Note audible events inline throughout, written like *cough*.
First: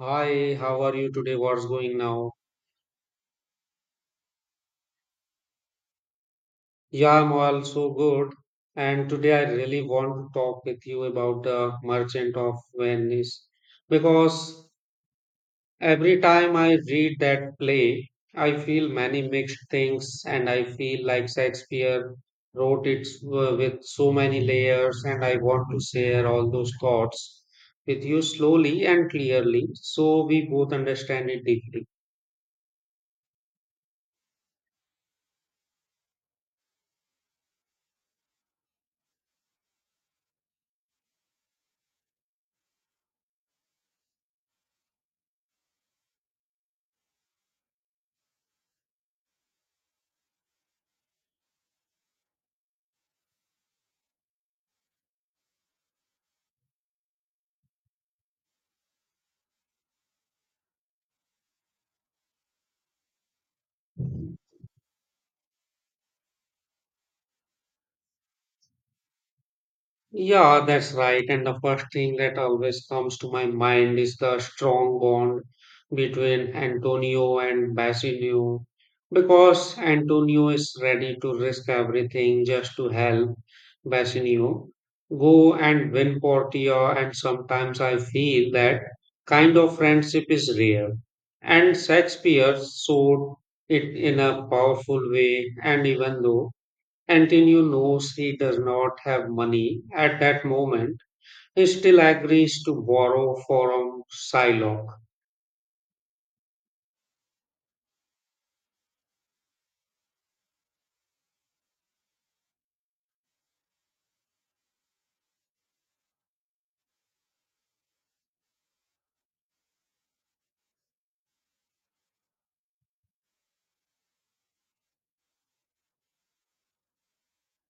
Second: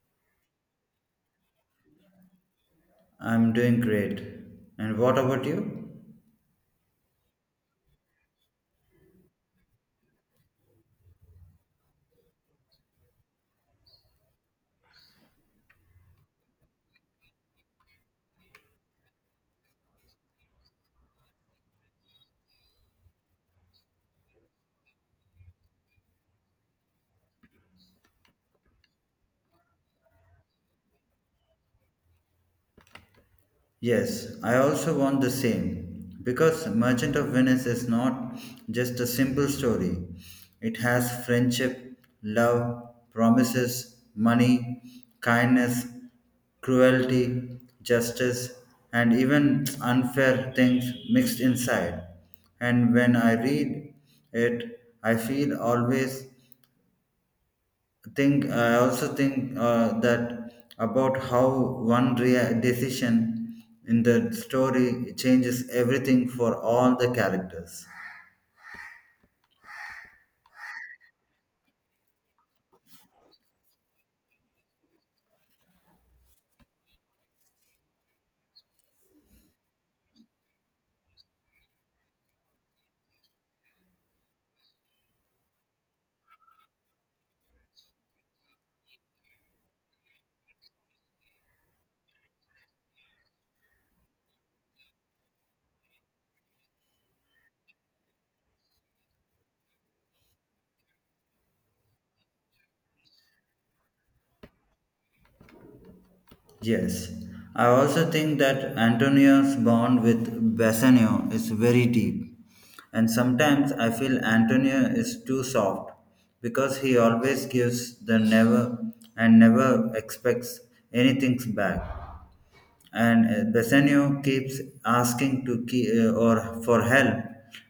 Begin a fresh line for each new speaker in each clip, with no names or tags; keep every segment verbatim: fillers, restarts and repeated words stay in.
Hi, how are you today? What's going now?
I'm doing great. And what about you?
Yeah, I'm also good. And today I really want to talk with you about the Merchant of Venice because every time I read that play, I feel many mixed things and I feel like Shakespeare wrote it uh, with so many layers and I want to share all those thoughts with you slowly and clearly so we both understand it deeply.
Yes, I also want the same. Because Merchant of Venice is not just a simple story, it has friendship, love, promises, money, kindness, cruelty, justice, and even *tsk* unfair things mixed inside. And when I read it, I feel always think I also think uh, that about how one rea- decision in the story changes everything for all the characters.
Yeah, that's right. And the first thing that always comes to my mind is the strong bond between Antonio and Basilio. Because Antonio is ready to risk everything just to help Basilio go and win Portia. And sometimes I feel that kind of friendship is rare. And Shakespeare showed it in a powerful way. And even though Antonio knows he does not have money at that moment, he still agrees to borrow from Psylocke.
Yes, i also think that antonio's bond with bassanio is very deep, and sometimes i feel antonio is too soft because he always gives the never and never expects anything back. And uh, Bassanio keeps asking to key, uh, or for help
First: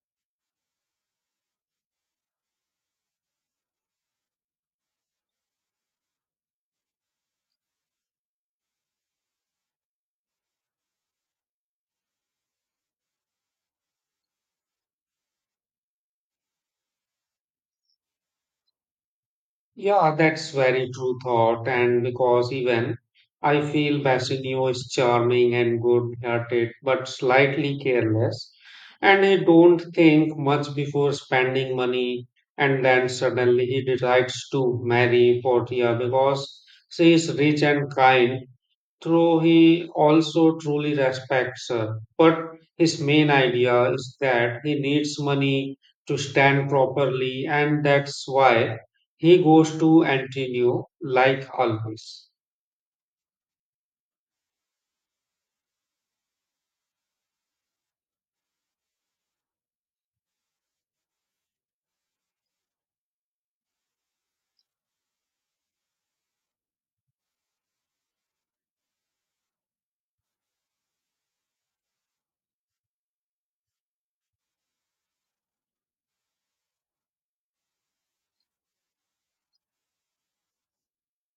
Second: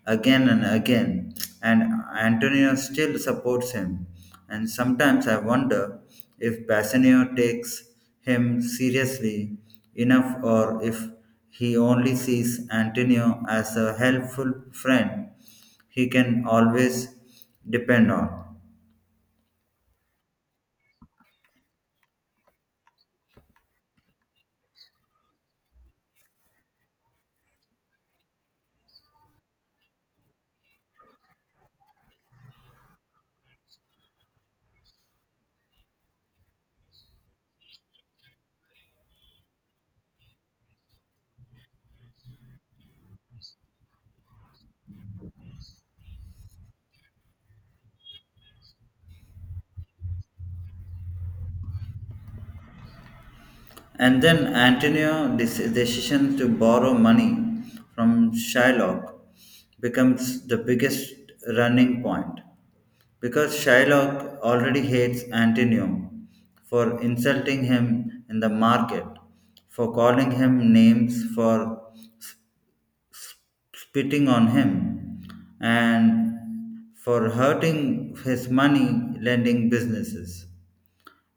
again and again, and Antonio still supports him. And sometimes I wonder if Bassanio takes him seriously enough, or if he only sees Antonio as a helpful friend he can always depend on.
Yeah, that's very true thought, and because even I feel Bassanio is charming and good-hearted, but slightly careless, and he don't think much before spending money, and then suddenly he decides to marry Portia because she is rich and kind, though he also truly respects her. But his main idea is that he needs money to stand properly, and that's why he goes to Antonio like always.
And then Antonio's dec- decision to borrow money from Shylock becomes the biggest running point, because Shylock already hates Antonio for insulting him in the market, for calling him names, for spitting on him, and for hurting his money lending businesses.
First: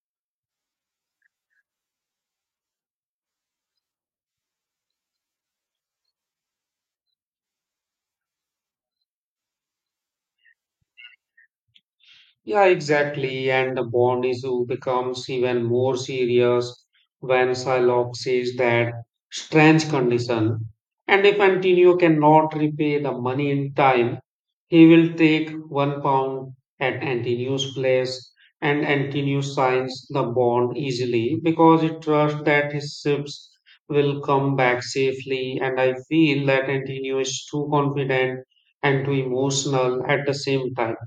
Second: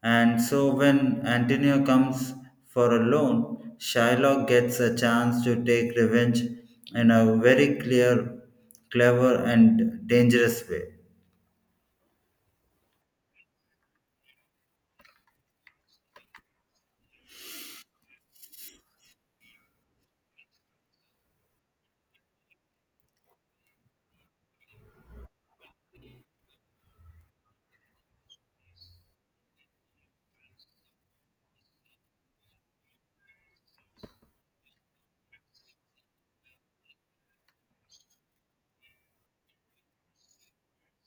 And so when Antonio comes for a loan, Shylock gets a chance to take revenge in a very clear, clever, and dangerous way.
Yeah, exactly. And the bond issue becomes even more serious when Shylock sees that strange condition. And if Antonio cannot repay the money in time, he will take one pound at Antonio's place. And Antonio signs the bond easily because he trusts that his ships will come back safely. And I feel that Antonio is too confident and too emotional at the same time.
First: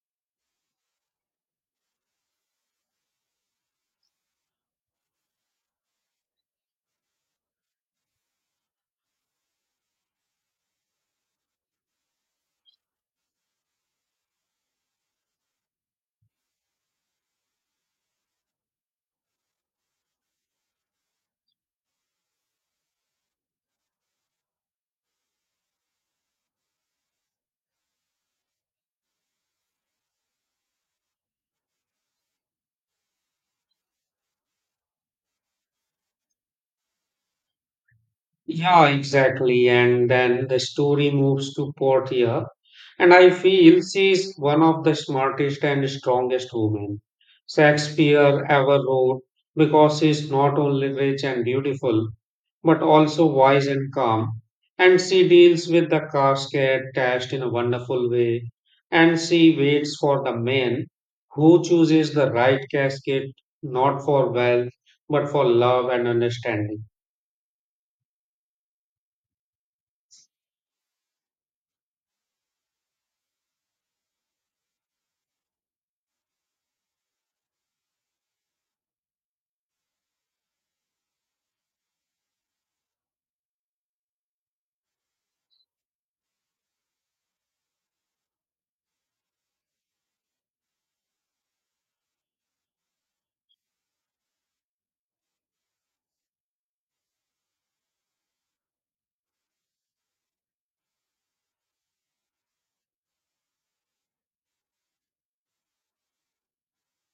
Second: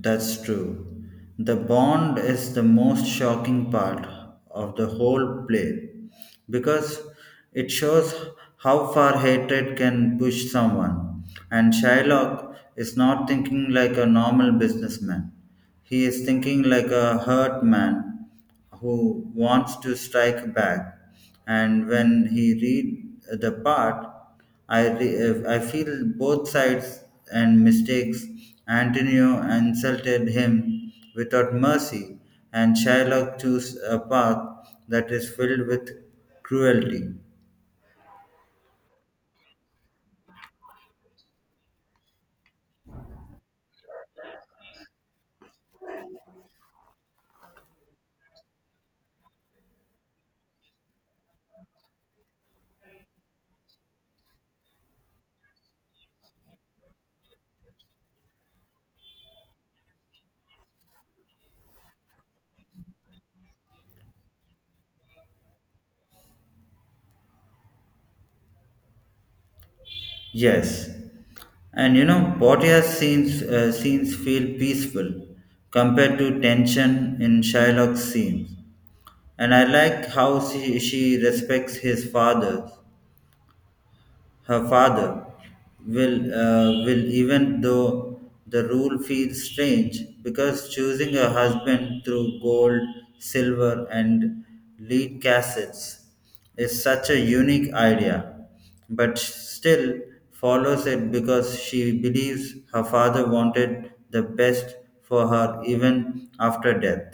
That's true. The bond is the most shocking part of the whole play because it shows how far hatred can push someone. And Shylock is not thinking like a normal businessman. He is thinking like a hurt man who wants to strike back. And when he read the part, I, re- I feel both sides and mistakes. Antonio insulted him without mercy, and Shylock chose a path that is filled with cruelty.
Yeah, exactly. And then the story moves to Portia. And I feel she's one of the smartest and strongest women Shakespeare ever wrote because she's not only rich and beautiful, but also wise and calm. And she deals with the casket test in a wonderful way. And she waits for the man who chooses the right casket, not for wealth, but for love and understanding.
Yes, and you know, Bhatia scenes uh, scenes feel peaceful compared to tension in Shylock's scenes, and I like how she, she respects his father her father will uh, will, even though the rule feels strange, because choosing a husband through gold, silver, and lead cassettes is such a unique idea, but still follows it because she believes her father wanted the best for her even after death.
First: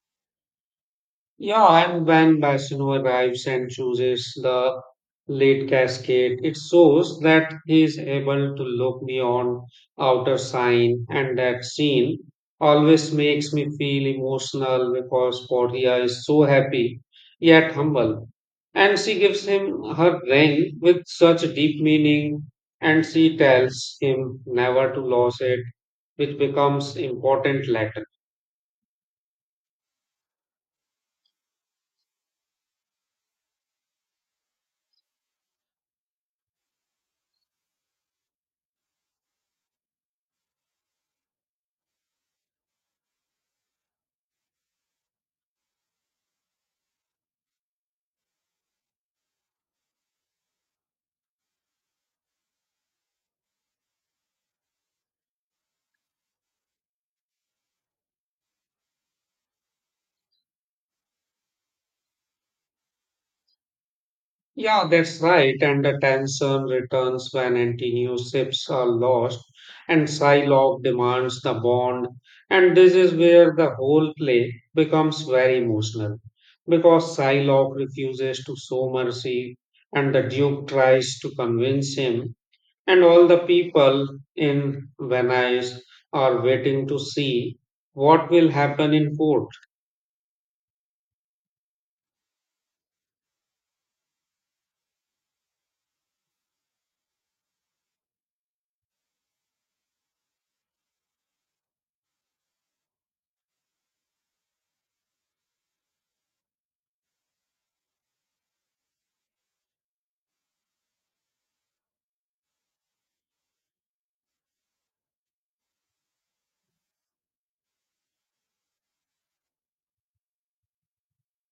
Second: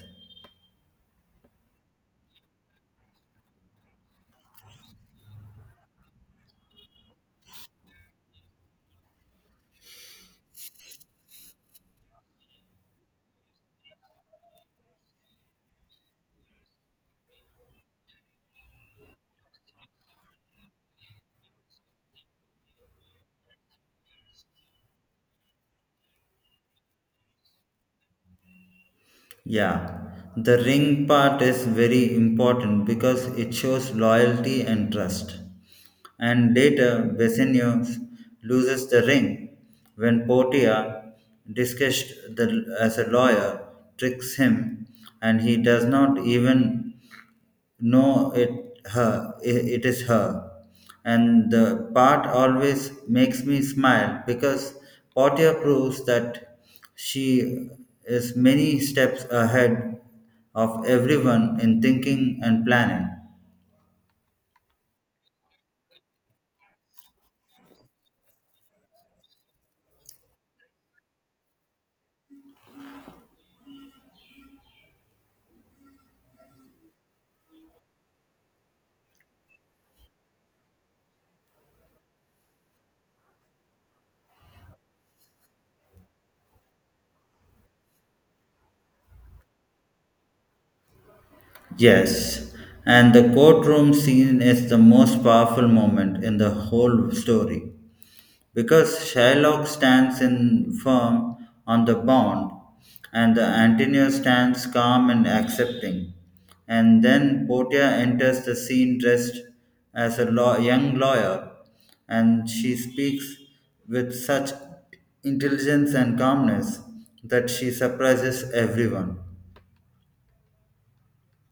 Yeah, and when Basino arrives and chooses the late cascade, it shows that he is able to look beyond outer sign, and that scene always makes me feel emotional because Portia is so happy yet humble. And she gives him her ring with such deep meaning, and she tells him never to lose it, which becomes important later.
Yeah, the ring part is very important because it shows loyalty and trust. And later, Bassanio loses the ring when Portia, discussed the, as a lawyer, tricks him, and he does not even no, it her. I- It is her. And the part always makes me smile because Portia proves that she is many steps ahead of everyone in thinking and planning.
Yeah, that's right. And the tension returns when anti ships are lost and Psylocke demands the bond. And this is where the whole play becomes very emotional because Psylocke refuses to show mercy and the Duke tries to convince him. And all the people in Venice are waiting to see what will happen in court.
Yes, and the courtroom scene is the most powerful moment in the whole story, because Shylock stands in firm on the bond, and the Antonio stands calm and accepting. And then Portia enters the scene dressed as a law- young lawyer, and she speaks with such intelligence and calmness that she surprises everyone.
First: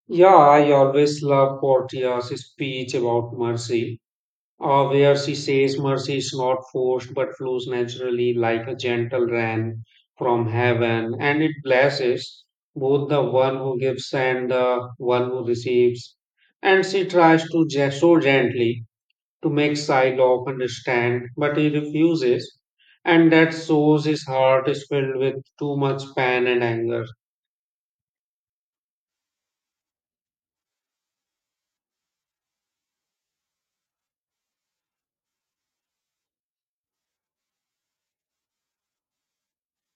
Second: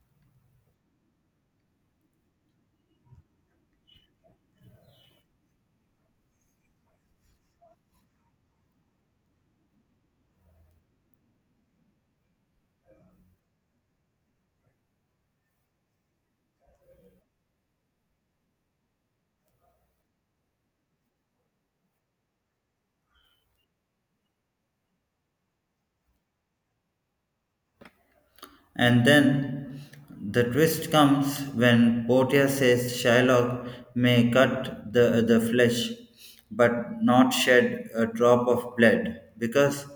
Yeah, I always love Portia's speech about mercy uh, where she says mercy is not forced but flows naturally like a gentle rain from heaven, and it blesses both the one who gives and the one who receives. And she tries to ge- so gently to make Shylock understand, but he refuses, and that shows his heart is filled with too much pain and anger.
And then the twist comes when Portia says Shylock may cut the, the flesh but not shed a drop of blood, because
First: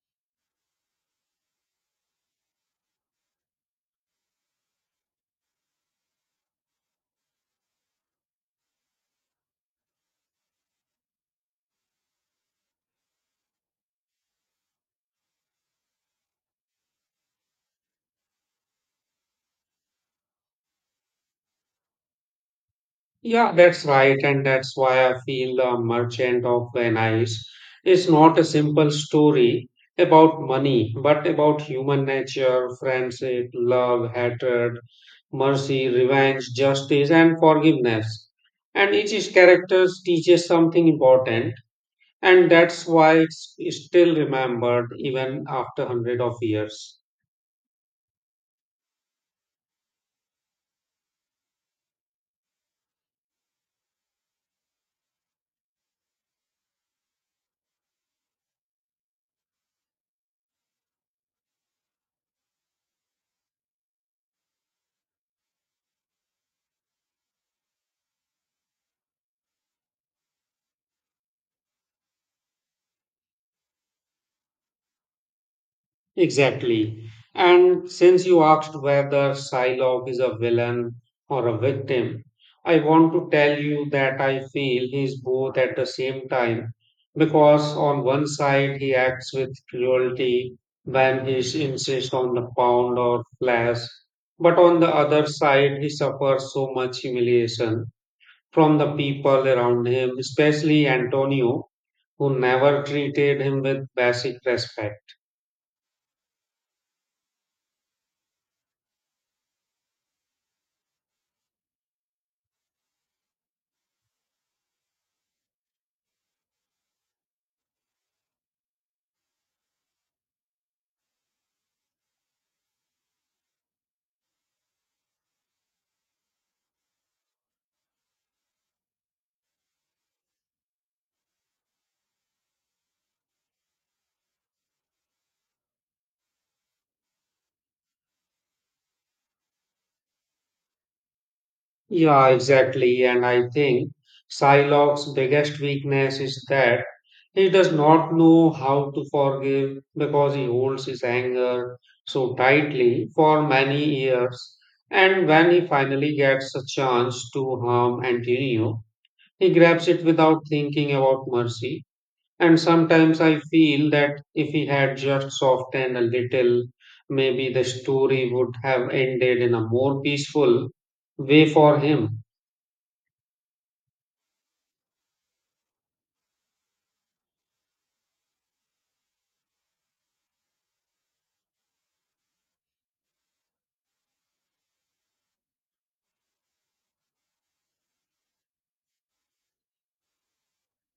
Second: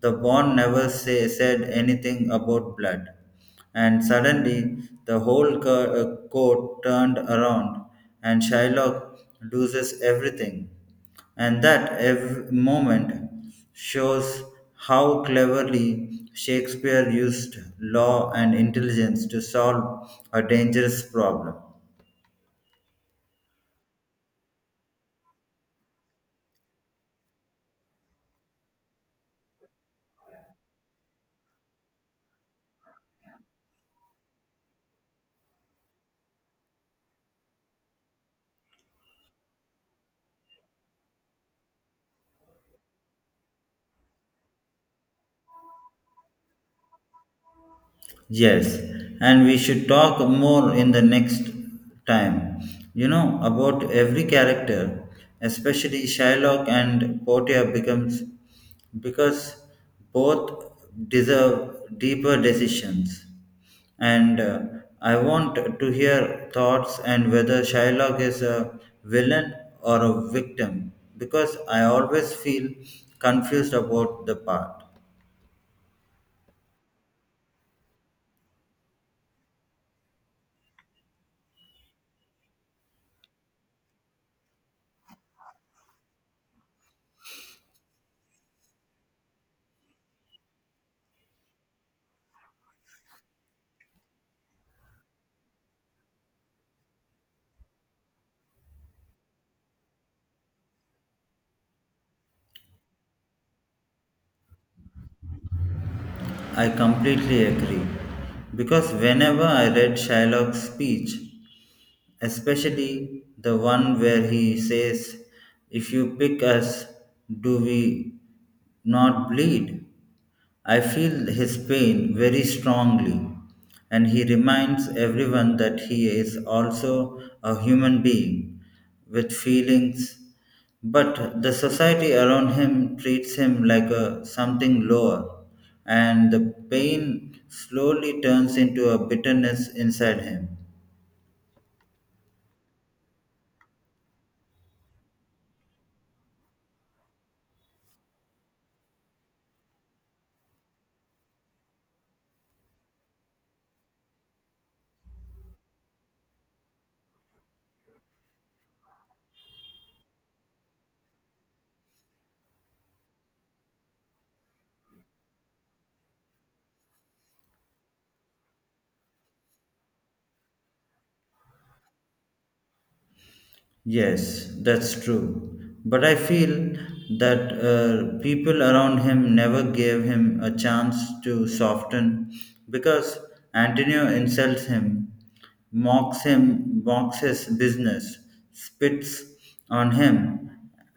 the bond never say, said anything about blood. And suddenly the whole cur- uh, court turned around and Shylock loses everything, and that ev- moment shows how cleverly Shakespeare used law and intelligence to solve a dangerous problem.
Yeah, that's right, and that's why I feel The Merchant of Venice is not a simple story about money, but about human nature, friendship, love, hatred, mercy, revenge, justice, and forgiveness. And each character teaches something important, and that's why it's still remembered even after hundred of years.
Yes, and we should talk more in the next time, you know, about every character, especially Shylock and Portia becomes, because both deserve deeper decisions. And uh, I want to hear thoughts and whether Shylock is a villain or a victim, because I always feel confused about the part.
Exactly. And since you asked whether Psylocke is a villain or a victim, I want to tell you that I feel he is both at the same time because on one side he acts with cruelty when he s- insists on the pound or flash, but on the other side he suffers so much humiliation from the people around him, especially Antonio, who never treated him with basic respect.
I completely agree. Because whenever I read Shylock's speech, especially the one where he says, if you pick us, do we not bleed? I feel his pain very strongly, and he reminds everyone that he is also a human being with feelings, but the society around him treats him like a, something lower, and the pain slowly turns into a bitterness inside him.
Yeah, exactly. And I think Psylocke's biggest weakness is that he does not know how to forgive because he holds his anger so tightly for many years. And when he finally gets a chance to harm Antonio, he grabs it without thinking about mercy. And sometimes I feel that if he had just softened a little, maybe the story would have ended in a more peaceful way for him.
Yes, that's true. But I feel that uh, people around him never gave him a chance to soften, because Antonio insults him, mocks him, mocks his business, spits on him,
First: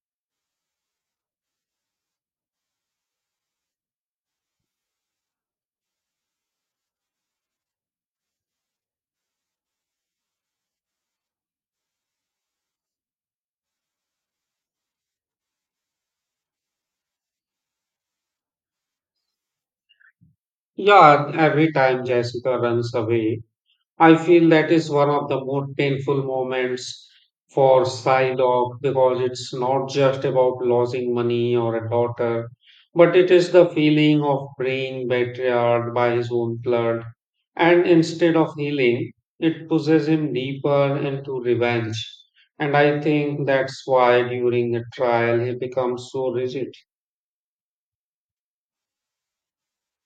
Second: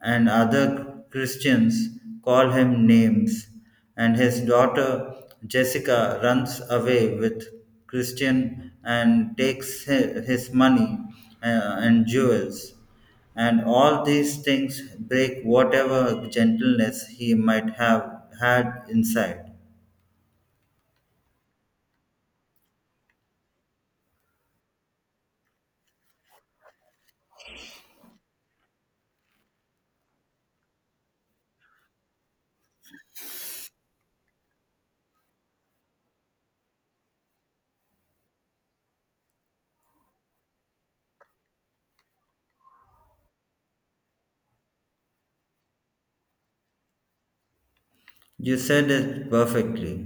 and other Christians call him names, and his daughter Jessica runs away with Christian and takes hi- his money uh, and jewels. And all these things break whatever gentleness he might have had inside.
Yeah, every time Jessica runs away, I feel that is one of the most painful moments for Psylocke because it's not just about losing money or a daughter, but it is the feeling of being betrayed by his own blood. And instead of healing, it pushes him deeper into revenge. And I think that's why during the trial he becomes so rigid.
You said it perfectly.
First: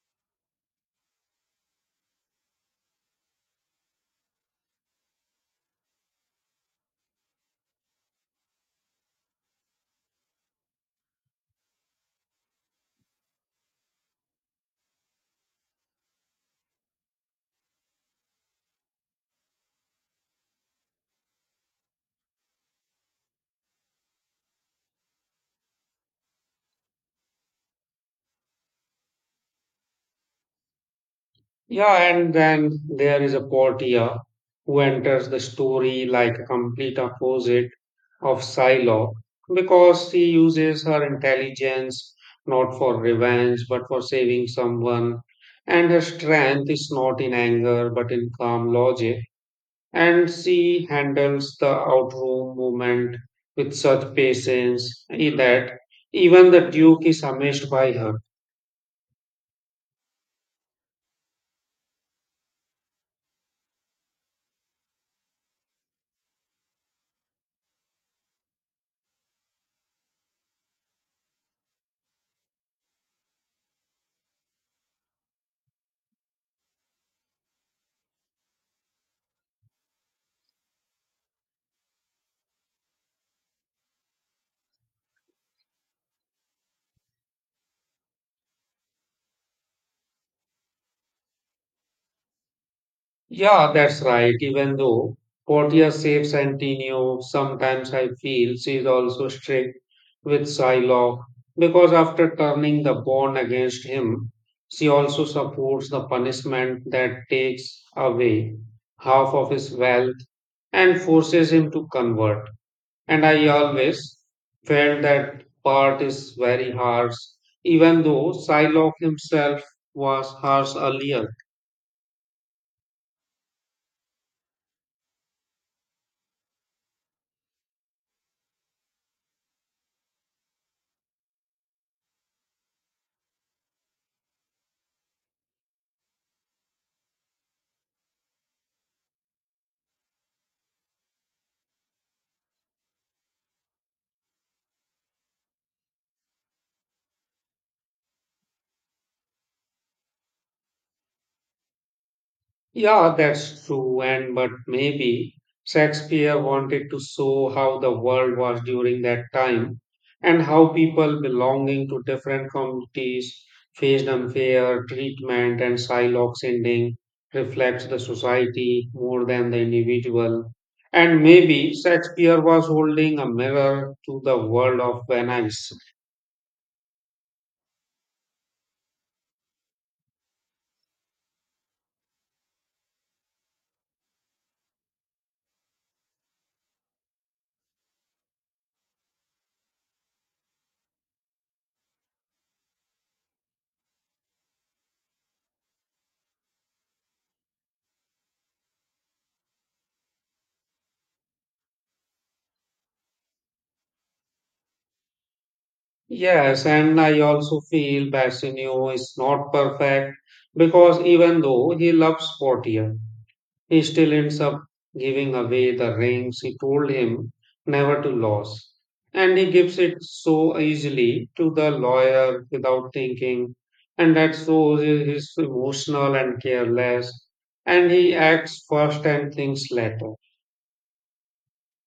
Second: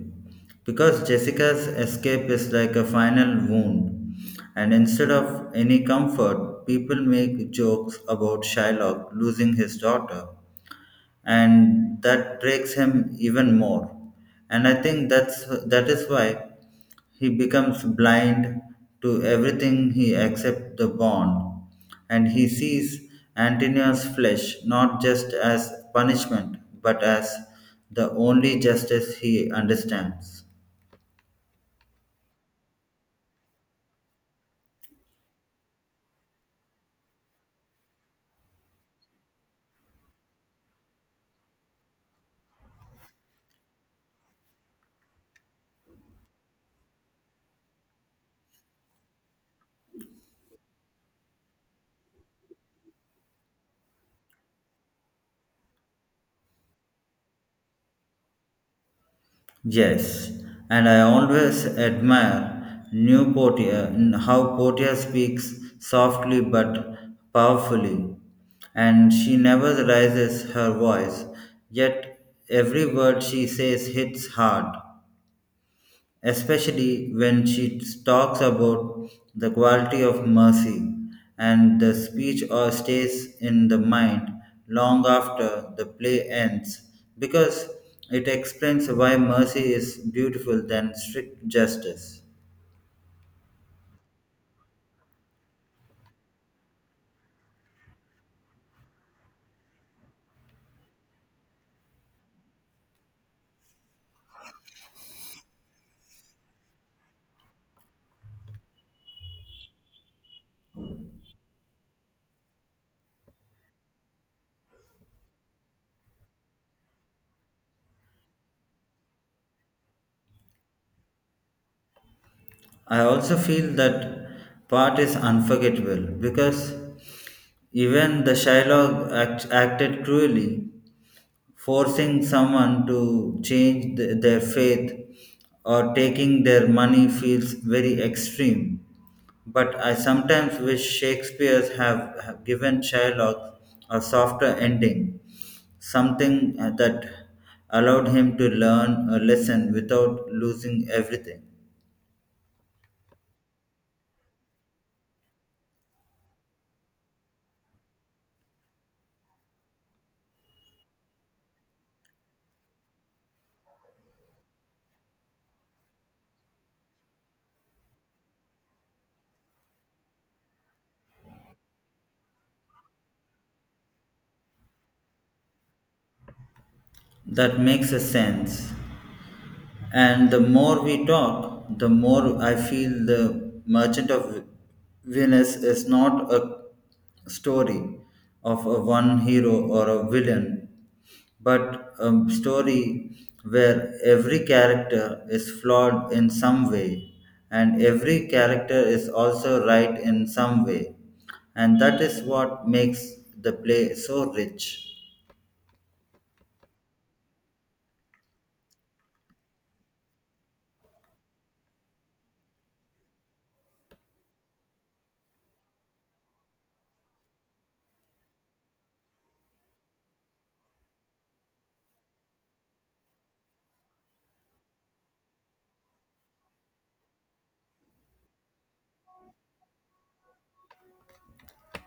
Because Jessica's escape is like a final wound, and instead of any comfort, people make jokes about Shylock losing his daughter, and that breaks him even more. And I think that's that is why he becomes blind to everything he except the bond, and he sees Antonia's flesh not just as punishment but as the only justice he understands.
Yeah, and then there is a Portia who enters the story like a complete opposite of Psylocke because she uses her intelligence not for revenge but for saving someone, and her strength is not in anger but in calm logic. And she handles the outroom movement with such patience that even the Duke is amazed by her.
Yes, and I always admire New Portia in how Portia speaks softly but powerfully, and she never raises her voice, yet every word she says hits hard, especially when she talks about the quality of mercy, and the speech or stays in the mind long after the play ends because it explains why mercy is beautiful than strict justice.
Yeah, that's right. Even though Portia saves Antonio, sometimes I feel she is also strict with Psylocke because after turning the bond against him, she also supports the punishment that takes away half of his wealth and forces him to convert. And I always felt that part is very harsh, even though Psylocke himself was harsh earlier.
I also feel that part is unforgettable because even the Shylock act- acted cruelly, forcing someone to change th- their faith or taking their money feels very extreme. But I sometimes wish Shakespeare's have, have given Shylock a softer ending, something that allowed him to learn a lesson without losing everything.
Yeah, that's true, and but maybe Shakespeare wanted to show how the world was during that time and how people belonging to different communities faced unfair treatment and Shylock's ending reflects the society more than the individual. And maybe Shakespeare was holding a mirror to the world of Venice.
That makes a sense. And the more we talk, the more I feel the Merchant of Venice is not a story of a one hero or a villain, but a story where every character is flawed in some way, and every character is also right in some way. And that is what makes the play so rich.
Yes, and I also feel Bassanio is not perfect because even though he loves Portia, he still ends up giving away the rings he told him never to lose. And he gives it so easily to the lawyer without thinking, and that shows he- he's emotional and careless, and he acts first and thinks later.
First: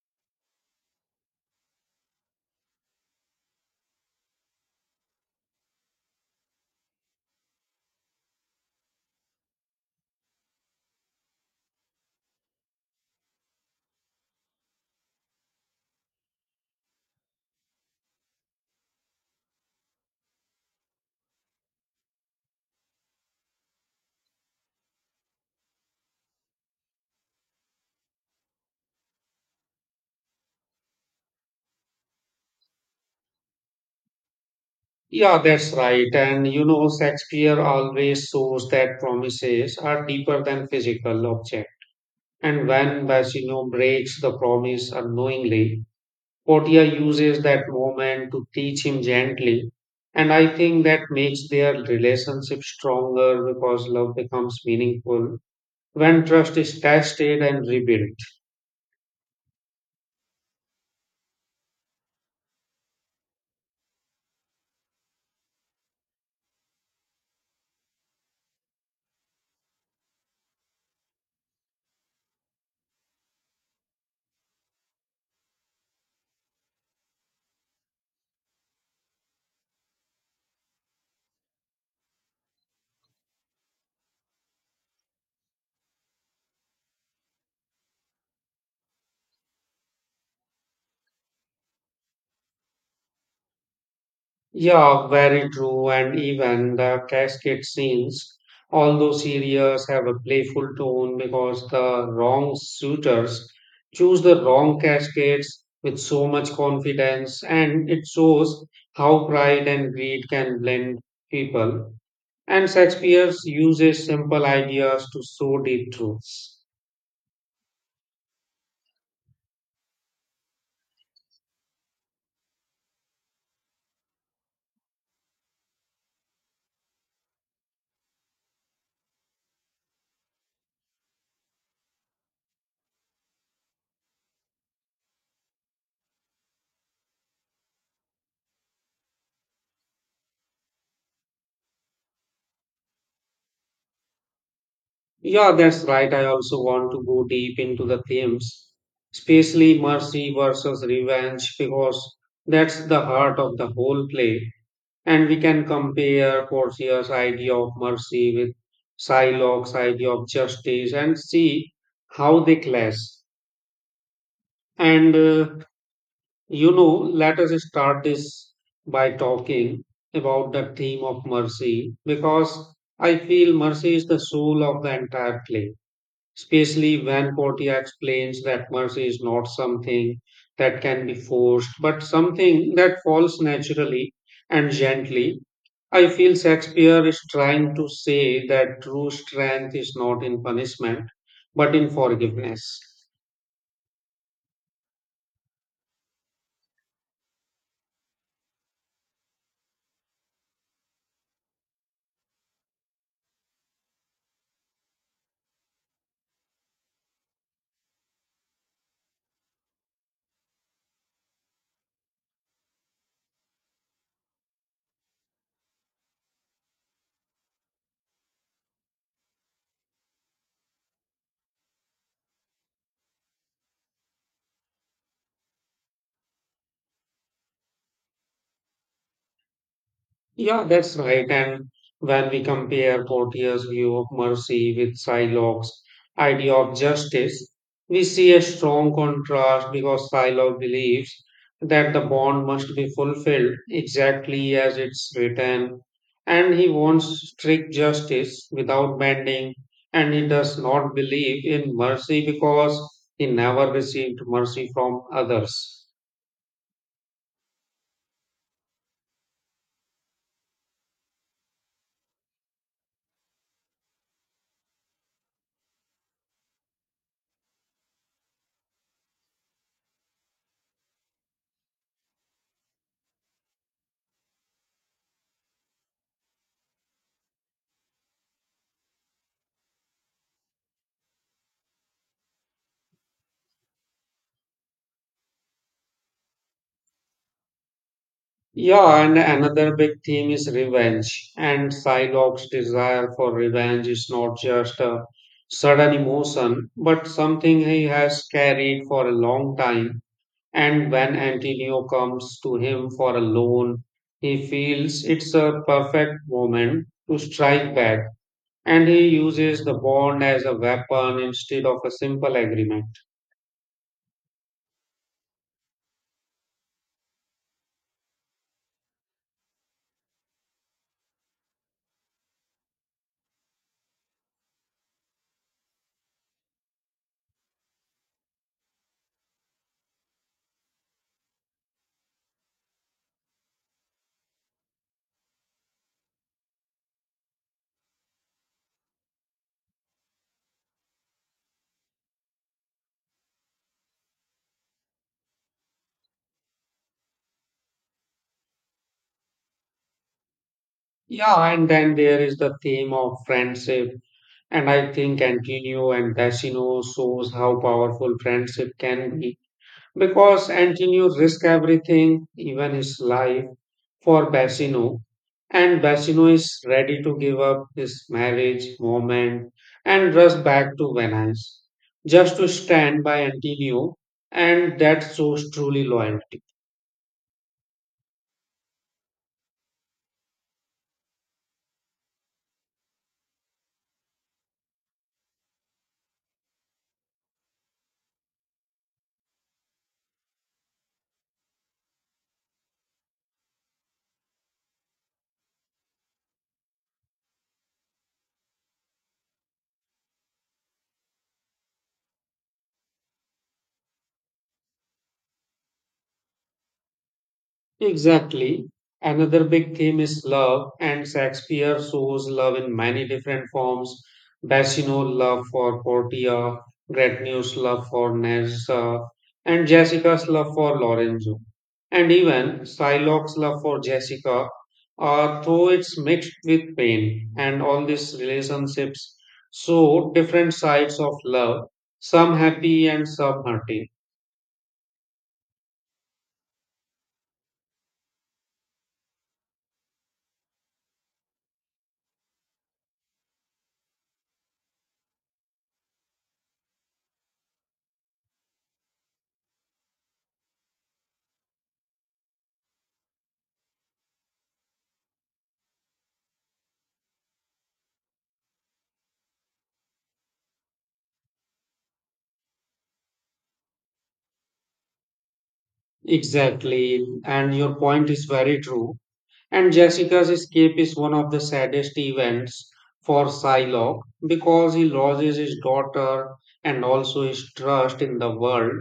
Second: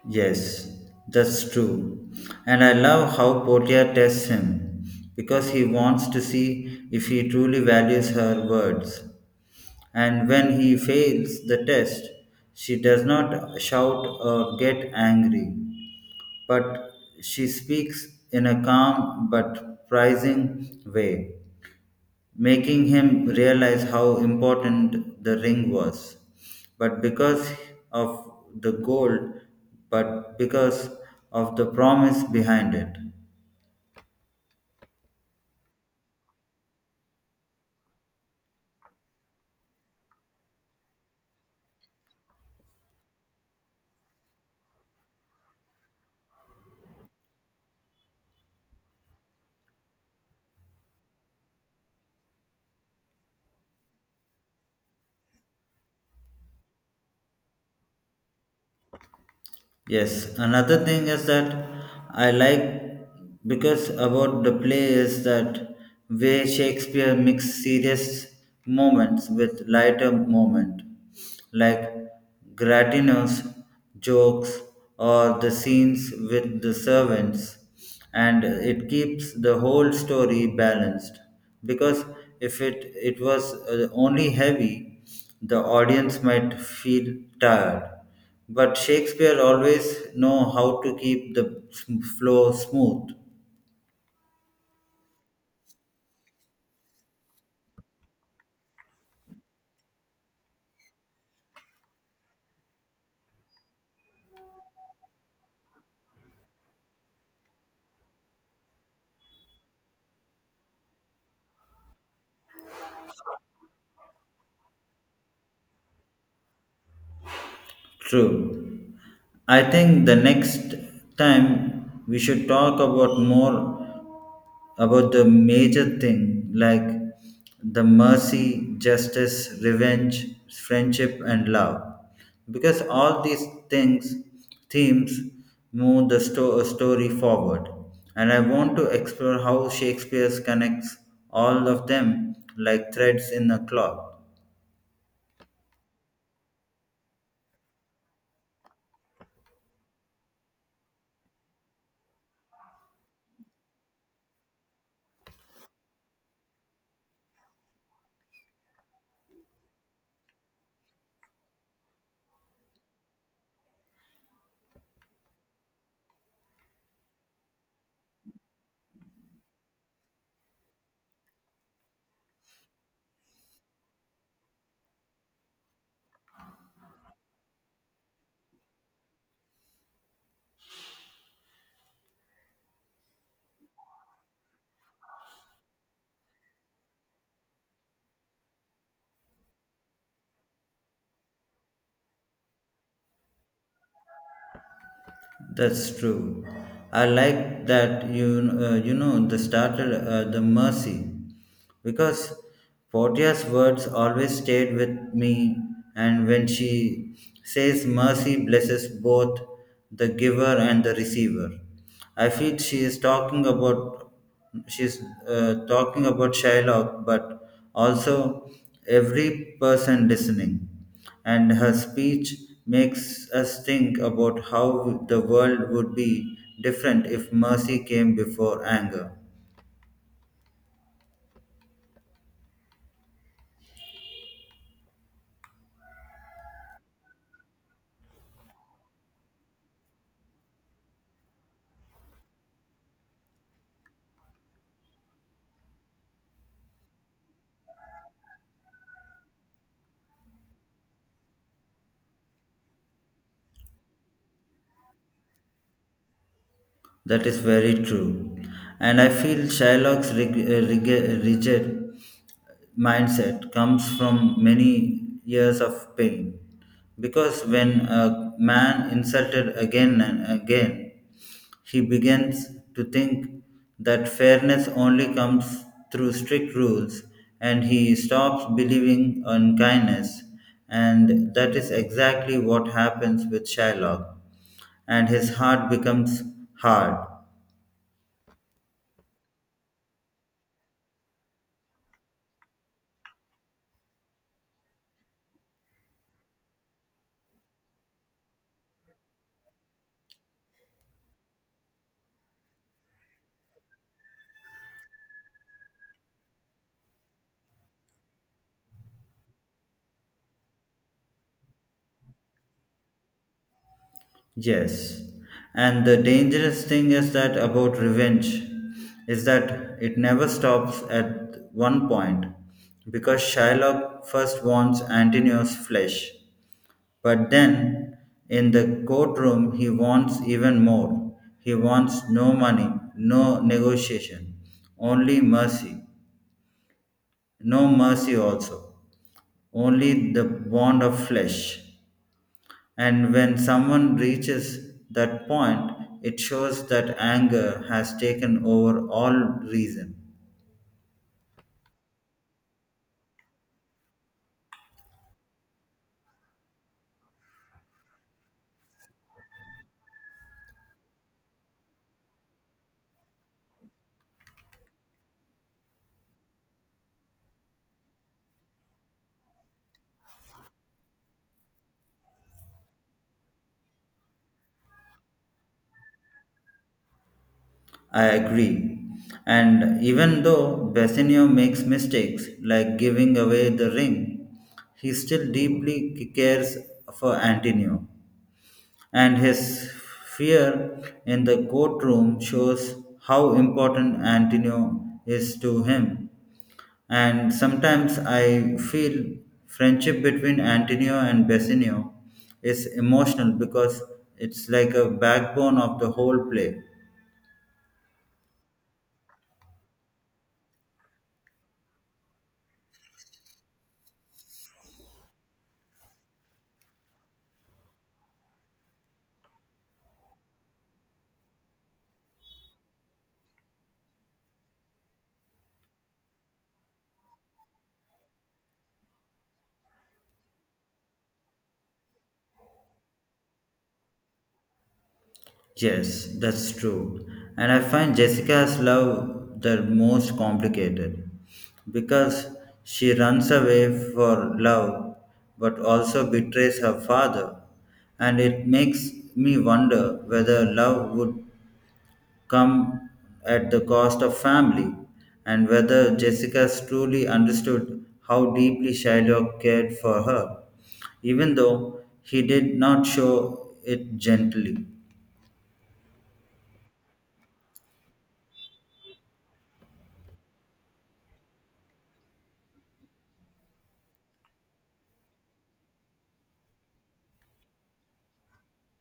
Yes, that's true. And I love how Portia tests him because he wants to see if he truly values her words. And when he fails the test, she does not shout or get angry, but she speaks in a calm but prizing way, making him realize how important the ring was. But because of the gold, but because of the promise behind it.
Yeah, that's right. And you know, Shakespeare always shows that promises are deeper than physical object. And when Basino breaks the promise unknowingly, Portia uses that moment to teach him gently. And I think that makes their relationship stronger because love becomes meaningful when trust is tested and rebuilt.
Yes, another thing is that I like because about the play is that way Shakespeare mixed serious moments with lighter moment, like Gratino's jokes or the scenes with the servants, and it keeps the whole story balanced. Because if it it was uh, only heavy, the audience might feel tired, but Shakespeare always know how to keep the flow smooth.
Yeah, very true. And even the casket scenes, although serious, have a playful tone because the wrong suitors choose the wrong caskets with so much confidence, and it shows how pride and greed can blend people. And Shakespeare uses simple ideas to show deep truths.
True. I think the next time we should talk about more about the major thing like the mercy, justice, revenge, friendship, and love. Because all these things, themes, move the sto- story forward. And I want to explore how Shakespeare connects all of them like threads in a cloth.
Yeah, that's right. I also want to go deep into the themes, especially mercy versus revenge, because that's the heart of the whole play. And we can compare Portia's idea of mercy with Psylocke's idea of justice and see how they clash. And uh, you know, let us start this by talking about the theme of mercy, because I feel mercy is the soul of the entire play especially when Portia explains that mercy is not something that can be forced, but something that falls naturally and gently. I feel Shakespeare is trying to say that true strength is not in punishment, but in forgiveness.
That's true. I like that you uh, you know the started uh, the mercy, because Portia's words always stayed with me, and when she says mercy blesses both the giver and the receiver, I feel she is talking about she's uh, talking about Shylock, but also every person listening, and her speech makes us think about how the world would be different if mercy came before anger.
Yeah, that's right. And when we compare Portier's view of mercy with Shylock's idea of justice, we see a strong contrast because Shylock believes that the bond must be fulfilled exactly as it's written, and he wants strict justice without bending, and he does not believe in mercy because he never received mercy from others.
That is very true. And I feel Shylock's reg- uh, reg- uh, rigid mindset comes from many years of pain. Because when a man insulted again and again, he begins to think that fairness only comes through strict rules, and he stops believing in kindness. And that is exactly what happens with Shylock, and his heart becomes hard.
Yeah, and another big theme is revenge. And Psylocke's desire for revenge is not just a sudden emotion, but something he has carried for a long time. And when Antonio comes to him for a loan, he feels it's a perfect moment to strike back. And he uses the bond as a weapon instead of a simple agreement.
Yes. And the dangerous thing is that about revenge is that it never stops at one point, because Shylock first wants Antinous' flesh, but then in the courtroom he wants even more. He wants no money, no negotiation, only mercy. No mercy also, only the bond of flesh. And when someone reaches that point, it shows that anger has taken over all reason.
Yeah, and then there is the theme of friendship. And I think Antonio and Tassino shows how powerful friendship can be because Antonio risked everything, even his life, for Bassino. And Bassino is ready to give up his marriage moment and rush back to Venice just to stand by Antonio, and that shows truly loyalty.
I agree. And even though Bassanio makes mistakes like giving away the ring, he still deeply cares for Antonio. And his fear in the courtroom shows how important Antonio is to him. And sometimes I feel friendship between Antonio and Bassanio is emotional because it's like a backbone of the whole play.
Exactly. Another big theme is love, and Shakespeare shows love in many different forms. Bassino love for Portia, Gretnew's love for Nerissa, and Jessica's love for Lorenzo. And even Shylock's love for Jessica, uh, though it's mixed with pain, and all these relationships show different sides of love, some happy and some hurting.
Yes, that's true. And I find Jessica's love the most complicated because she runs away for love but also betrays her father. And it makes me wonder whether love would come at the cost of family, and whether Jessica's truly understood how deeply Shylock cared for her, even though he did not show it gently.
Exactly, and your point is very true. And Jessica's escape is one of the saddest events for Psylocke because he loses his daughter and also his trust in the world,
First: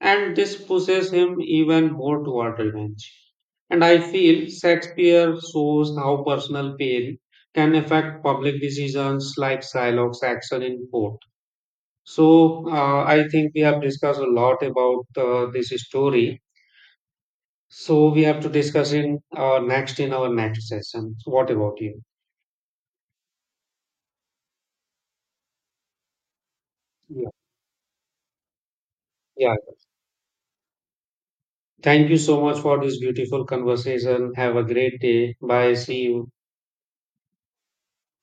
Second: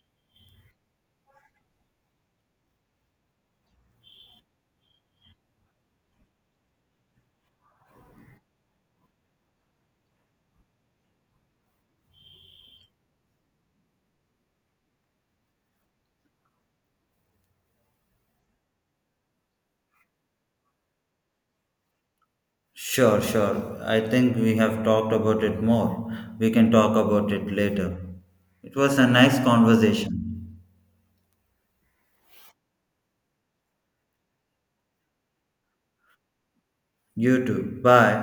and this pushes him even more toward revenge. And I feel Shakespeare shows how personal pain can affect public decisions like Psylocke's action in court. So, uh, I think we have discussed a lot about uh, this story. So we have to discuss in our next in our next session. So what about you?
Sure, sure. I think we have talked about it more. We can talk
Yeah.
about it later. It was a nice
Yeah.
conversation.
Thank you so much for this beautiful conversation. Have a great day. Bye. See you.
You too. Bye.